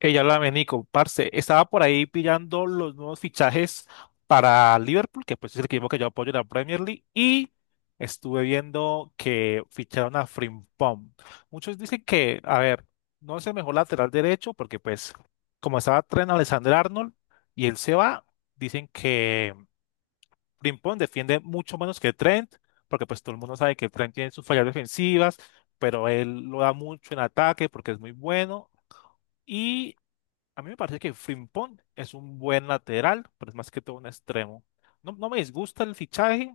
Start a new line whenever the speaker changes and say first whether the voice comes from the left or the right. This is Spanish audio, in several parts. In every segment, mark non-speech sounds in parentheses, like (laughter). left: Ella, la Nico, parce, estaba por ahí pillando los nuevos fichajes para Liverpool, que pues es el equipo que yo apoyo en la Premier League, y estuve viendo que ficharon a Frimpong. Muchos dicen que, a ver, no es el mejor lateral derecho, porque pues como estaba Trent Alexander-Arnold y él se va, dicen que Frimpong defiende mucho menos que Trent, porque pues todo el mundo sabe que Trent tiene sus fallas defensivas, pero él lo da mucho en ataque porque es muy bueno. A mí me parece que Frimpong es un buen lateral, pero es más que todo un extremo. No, no me disgusta el fichaje,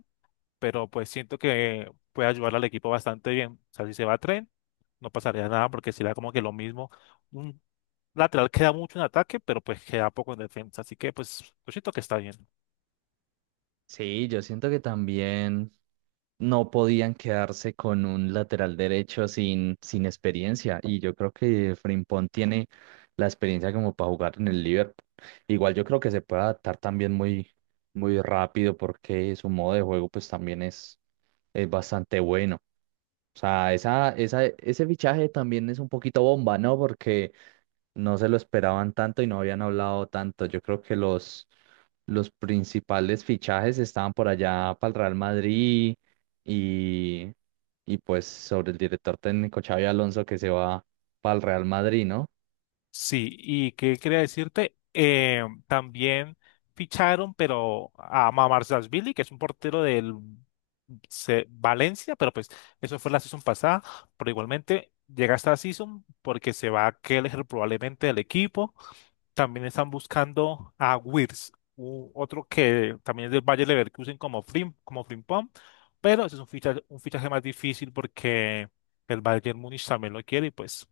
left: pero pues siento que puede ayudar al equipo bastante bien. O sea, si se va a Tren, no pasaría nada porque será como que lo mismo. Un lateral queda mucho en ataque, pero pues queda poco en defensa. Así que pues yo siento que está bien.
right: Sí, yo siento que también no podían quedarse con un lateral derecho sin experiencia. Y yo creo que Frimpong tiene la experiencia como para jugar en el Liverpool. Igual yo creo que se puede adaptar también muy rápido porque su modo de juego pues también es bastante bueno. O sea, ese fichaje también es un poquito bomba, ¿no? Porque no se lo esperaban tanto y no habían hablado tanto. Yo creo que los principales fichajes estaban por allá para el Real Madrid y, y pues sobre el director técnico Xavi Alonso que se va para el Real Madrid, ¿no?
left: Sí, y qué quería decirte, también ficharon, pero a Billy, que es un portero del Valencia, pero pues eso fue la season pasada, pero igualmente llega esta season porque se va a Keller probablemente del equipo. También están buscando a Wirtz, otro que también es del Bayer Leverkusen como Frimpong, pero ese es un fichaje más difícil porque el Bayern Múnich también lo quiere y pues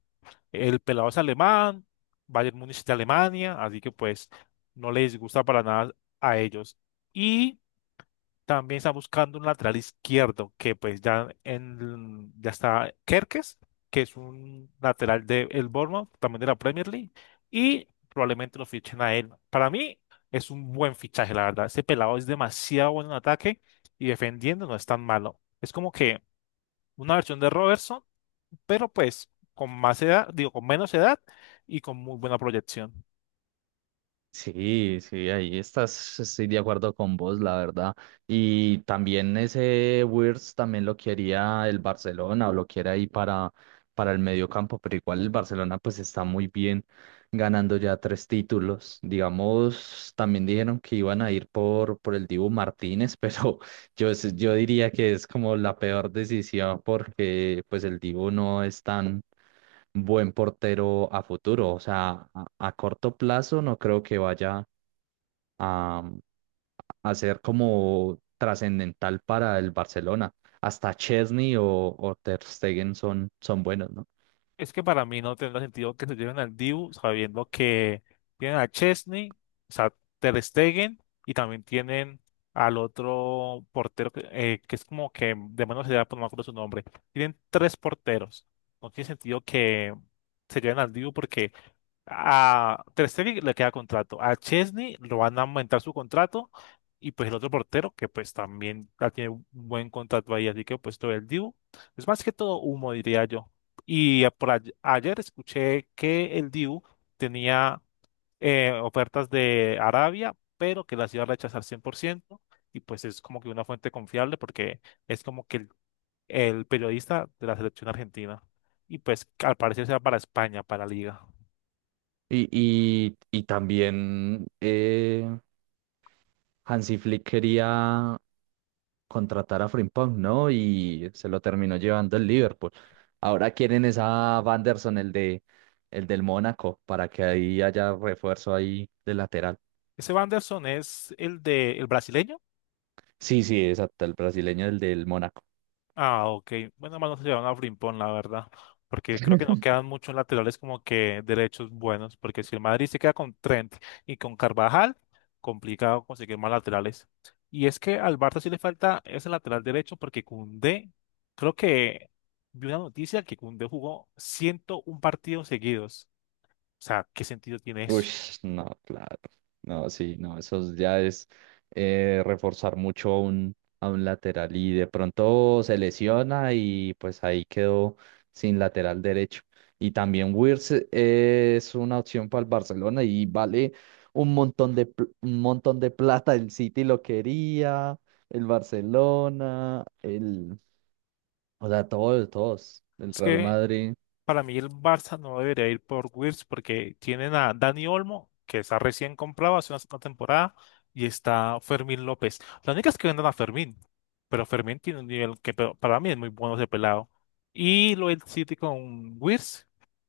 left: el pelado es alemán, Bayern Múnich de Alemania, así que pues no les gusta para nada a ellos. Y también está buscando un lateral izquierdo, que pues ya, ya está Kerkes, que es un lateral de el Bournemouth, también de la Premier League, y probablemente lo fichen a él. Para mí es un buen fichaje, la verdad. Ese pelado es demasiado bueno en ataque y defendiendo no es tan malo. Es como que una versión de Robertson pero pues con más edad, digo, con menos edad y con muy buena proyección.
right: Sí, sí, ahí estoy de acuerdo con vos, la verdad. Y también ese Wirtz también lo quería el Barcelona, o lo quiere ahí para el medio campo, pero igual el Barcelona pues está muy bien ganando ya tres títulos. Digamos, también dijeron que iban a ir por el Dibu Martínez, pero (laughs) yo diría que es como la peor decisión porque pues el Dibu no es tan buen portero a futuro. O sea, a corto plazo no creo que vaya a, mm, a ser como trascendental para el Barcelona. Hasta Chesney o Ter Stegen son buenos, ¿no?
left: Es que para mí no tendrá sentido que se lleven al Dibu sabiendo que tienen a Chesney, o sea, Ter Stegen y también tienen al otro portero que es como que de menos edad, pero no me acuerdo su nombre. Tienen tres porteros. No tiene sentido que se lleven al Dibu porque a Ter Stegen le queda contrato. A Chesney lo van a aumentar su contrato. Y pues el otro portero, que pues también ya tiene un buen contrato ahí, así que pues todo el Dibu. Es más que todo humo, diría yo. Y por ayer escuché que el Dibu tenía ofertas de Arabia, pero que las iba a rechazar 100%. Y pues es como que una fuente confiable porque es como que el periodista de la selección argentina. Y pues al parecer será para España, para la Liga.
right: Y también Hansi Flick quería contratar a Frimpong, ¿no? Y se lo terminó llevando el Liverpool. Ahora quieren esa Wanderson, el del Mónaco, para que ahí haya refuerzo ahí de lateral.
left: Ese Wanderson es el de el brasileño.
right: Sí, sí, exacto, el brasileño, el del Mónaco.
left: Ah, ok. Bueno, más no se llevan a Frimpón, la verdad. Porque creo que no quedan muchos laterales como que derechos buenos. Porque si el Madrid se queda con Trent y con Carvajal, complicado conseguir más laterales. Y es que al Barça sí le falta ese lateral derecho porque Koundé, creo que vi una noticia que Koundé jugó 101 partidos seguidos. O sea, ¿qué sentido tiene
right: Uy,
left: eso?
right: no, claro. No, sí, no, eso ya es reforzar mucho a a un lateral, y de pronto se lesiona y pues ahí quedó sin lateral derecho. Y también Wirtz es una opción para el Barcelona y vale un montón un montón de plata. El City lo quería, el Barcelona, o sea, el
left: Es
right: Real
left: que
right: Madrid.
left: para mí el Barça no debería ir por Wirtz porque tienen a Dani Olmo, que está recién comprado hace una temporada, y está Fermín López. La única es que vendan a Fermín, pero Fermín tiene un nivel que para mí es muy bueno ese pelado. Y lo del City con Wirtz,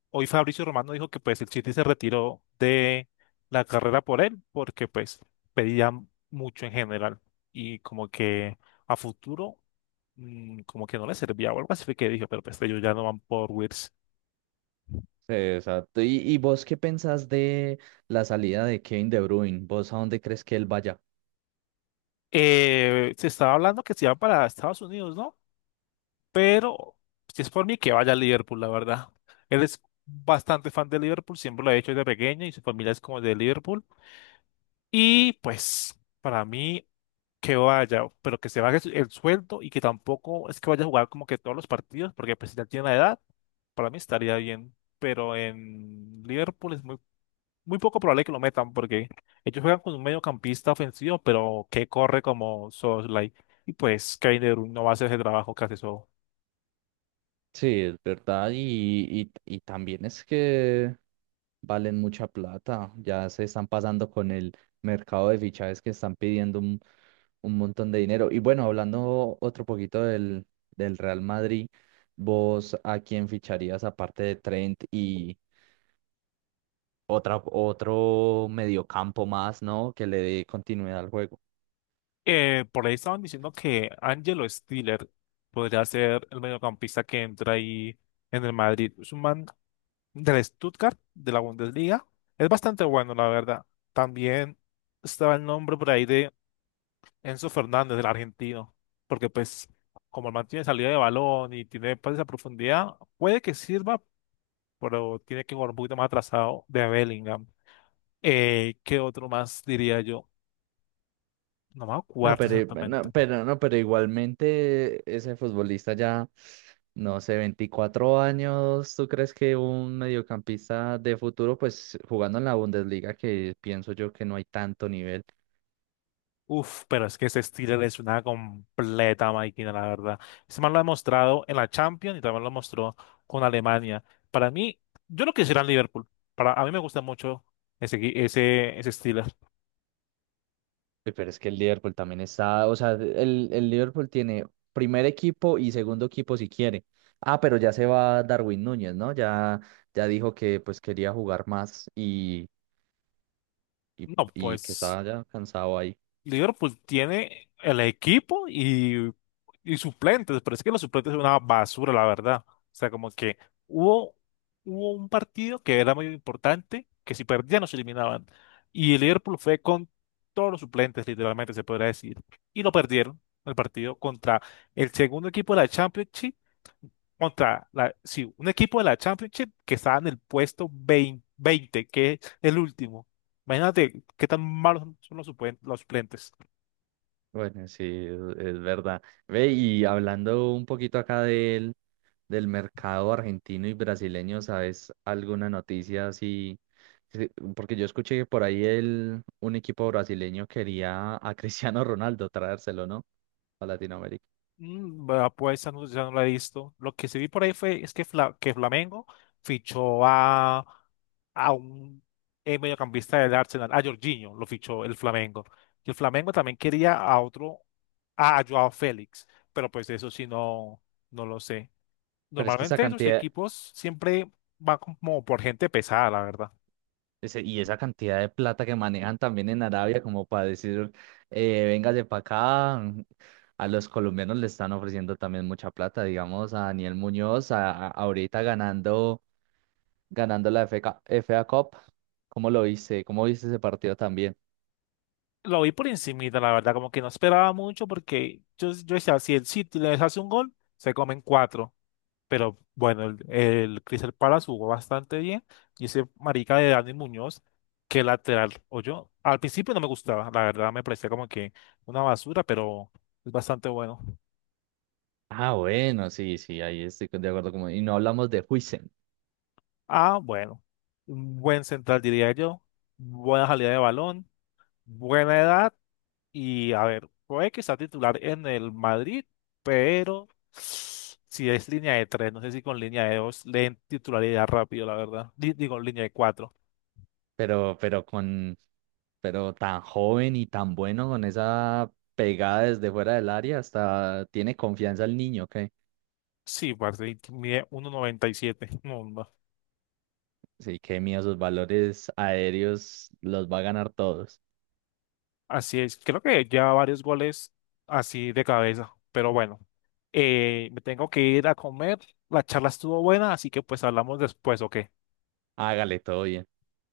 left: hoy Fabricio Romano dijo que pues el City se retiró de la carrera por él porque pues pedía mucho en general y como que a futuro, como que no le servía o algo así fue que dijo, pero pues ellos ya no van por Wirtz.
right: Sí, exacto. ¿Y vos qué pensás de la salida de Kevin De Bruyne? ¿Vos a dónde crees que él vaya?
left: Se estaba hablando que se iba para Estados Unidos, ¿no? Pero si es por mí, que vaya a Liverpool, la verdad. Él es bastante fan de Liverpool, siempre lo ha hecho desde pequeño y su familia es como de Liverpool. Y pues, para mí, que vaya, pero que se baje el sueldo y que tampoco es que vaya a jugar como que todos los partidos, porque pues si ya tiene la edad, para mí estaría bien. Pero en Liverpool es muy muy poco probable que lo metan porque ellos juegan con un mediocampista ofensivo, pero que corre como Soslay. Y pues Kevin De Bruyne no va a hacer ese trabajo que hace eso.
right: Sí, es verdad. Y también es que valen mucha plata. Ya se están pasando con el mercado de fichajes, que están pidiendo un montón de dinero. Y bueno, hablando otro poquito del Real Madrid, ¿vos a quién ficharías aparte de Trent y otro mediocampo más, ¿no? Que le dé continuidad al juego.
left: Por ahí estaban diciendo que Angelo Stiller podría ser el mediocampista que entra ahí en el Madrid. Es un man del Stuttgart, de la Bundesliga. Es bastante bueno, la verdad. También estaba el nombre por ahí de Enzo Fernández, del argentino, porque pues como el man tiene salida de balón y tiene pases a profundidad, puede que sirva, pero tiene que jugar un poquito más atrasado de Bellingham. ¿Qué otro más diría yo? No me acuerdo exactamente.
right: No, pero igualmente ese futbolista ya, no sé, 24 años, ¿tú crees que un mediocampista de futuro, pues jugando en la Bundesliga, que pienso yo que no hay tanto nivel?
left: Uf, pero es que ese Steeler es una completa máquina, la verdad. Ese man lo ha demostrado en la Champions y también lo mostró con Alemania. Para mí, yo lo quisiera en Liverpool. A mí me gusta mucho ese Steeler.
right: Uy, pero es que el Liverpool también está, o sea, el Liverpool tiene primer equipo y segundo equipo si quiere. Ah, pero ya se va Darwin Núñez, ¿no? Ya, ya dijo que pues quería jugar y,
left: No,
right: y que
left: pues
right: estaba ya cansado ahí.
left: Liverpool tiene el equipo y suplentes, pero es que los suplentes son una basura, la verdad. O sea, como que hubo, hubo un partido que era muy importante, que si perdían nos eliminaban. Y el Liverpool fue con todos los suplentes, literalmente se podría decir. Y lo perdieron el partido contra el segundo equipo de la Championship, contra sí, un equipo de la Championship que estaba en el puesto 20, 20, que es el último. Imagínate qué tan malos son los los suplentes.
right: Bueno, sí, es verdad. Ve, y hablando un poquito acá del mercado argentino y brasileño, ¿sabes alguna noticia así? Sí, porque yo escuché que por ahí un equipo brasileño quería a (laughs) Cristiano Ronaldo traérselo, ¿no? A Latinoamérica.
left: Bueno, pues esa no, ya no la he visto. Lo que sí vi por ahí fue es que, que Flamengo fichó a un mediocampista del Arsenal, a Jorginho, lo fichó el Flamengo. Y el Flamengo también quería a otro, a Joao Félix, pero pues eso sí no, no lo sé.
right: Pero es que esa
left: Normalmente esos
right: cantidad,
left: equipos siempre van como por gente pesada, la verdad.
right: ese- y esa cantidad de plata que manejan también en Arabia, como para decir, véngase para acá, a los colombianos le están ofreciendo también mucha plata, digamos, a Daniel Muñoz, ahorita ganando, ganando la FK FA Cup. ¿Cómo lo viste? ¿Cómo viste ese partido también?
left: Lo vi por encimita, la verdad, como que no esperaba mucho porque yo decía, si el City les hace un gol, se comen cuatro. Pero bueno, el Crystal Palace jugó bastante bien. Y ese marica de Dani Muñoz, que lateral, o yo, al principio no me gustaba, la verdad me parecía como que una basura, pero es bastante bueno.
right: Ah, bueno, sí, sí, ahí estoy de acuerdo. Como y no hablamos de Huijsen,
left: Ah, bueno, un buen central diría yo, buena salida de balón, buena edad y a ver, puede que sea titular en el Madrid, pero si es línea de tres, no sé si con línea de dos leen titularidad rápido, la verdad. Digo, línea de cuatro.
right: pero, pero con, pero tan joven y tan bueno con esa pegada desde fuera del área, hasta tiene confianza el niño. Que
left: Sí, Barley mide 1.97. No, no.
right: sí, qué mío, sus valores aéreos los va a ganar todos.
left: Así es. Creo que ya varios goles así de cabeza. Pero bueno, me tengo que ir a comer. La charla estuvo buena, así que pues hablamos después, ¿ok?
right: Hágale todo bien.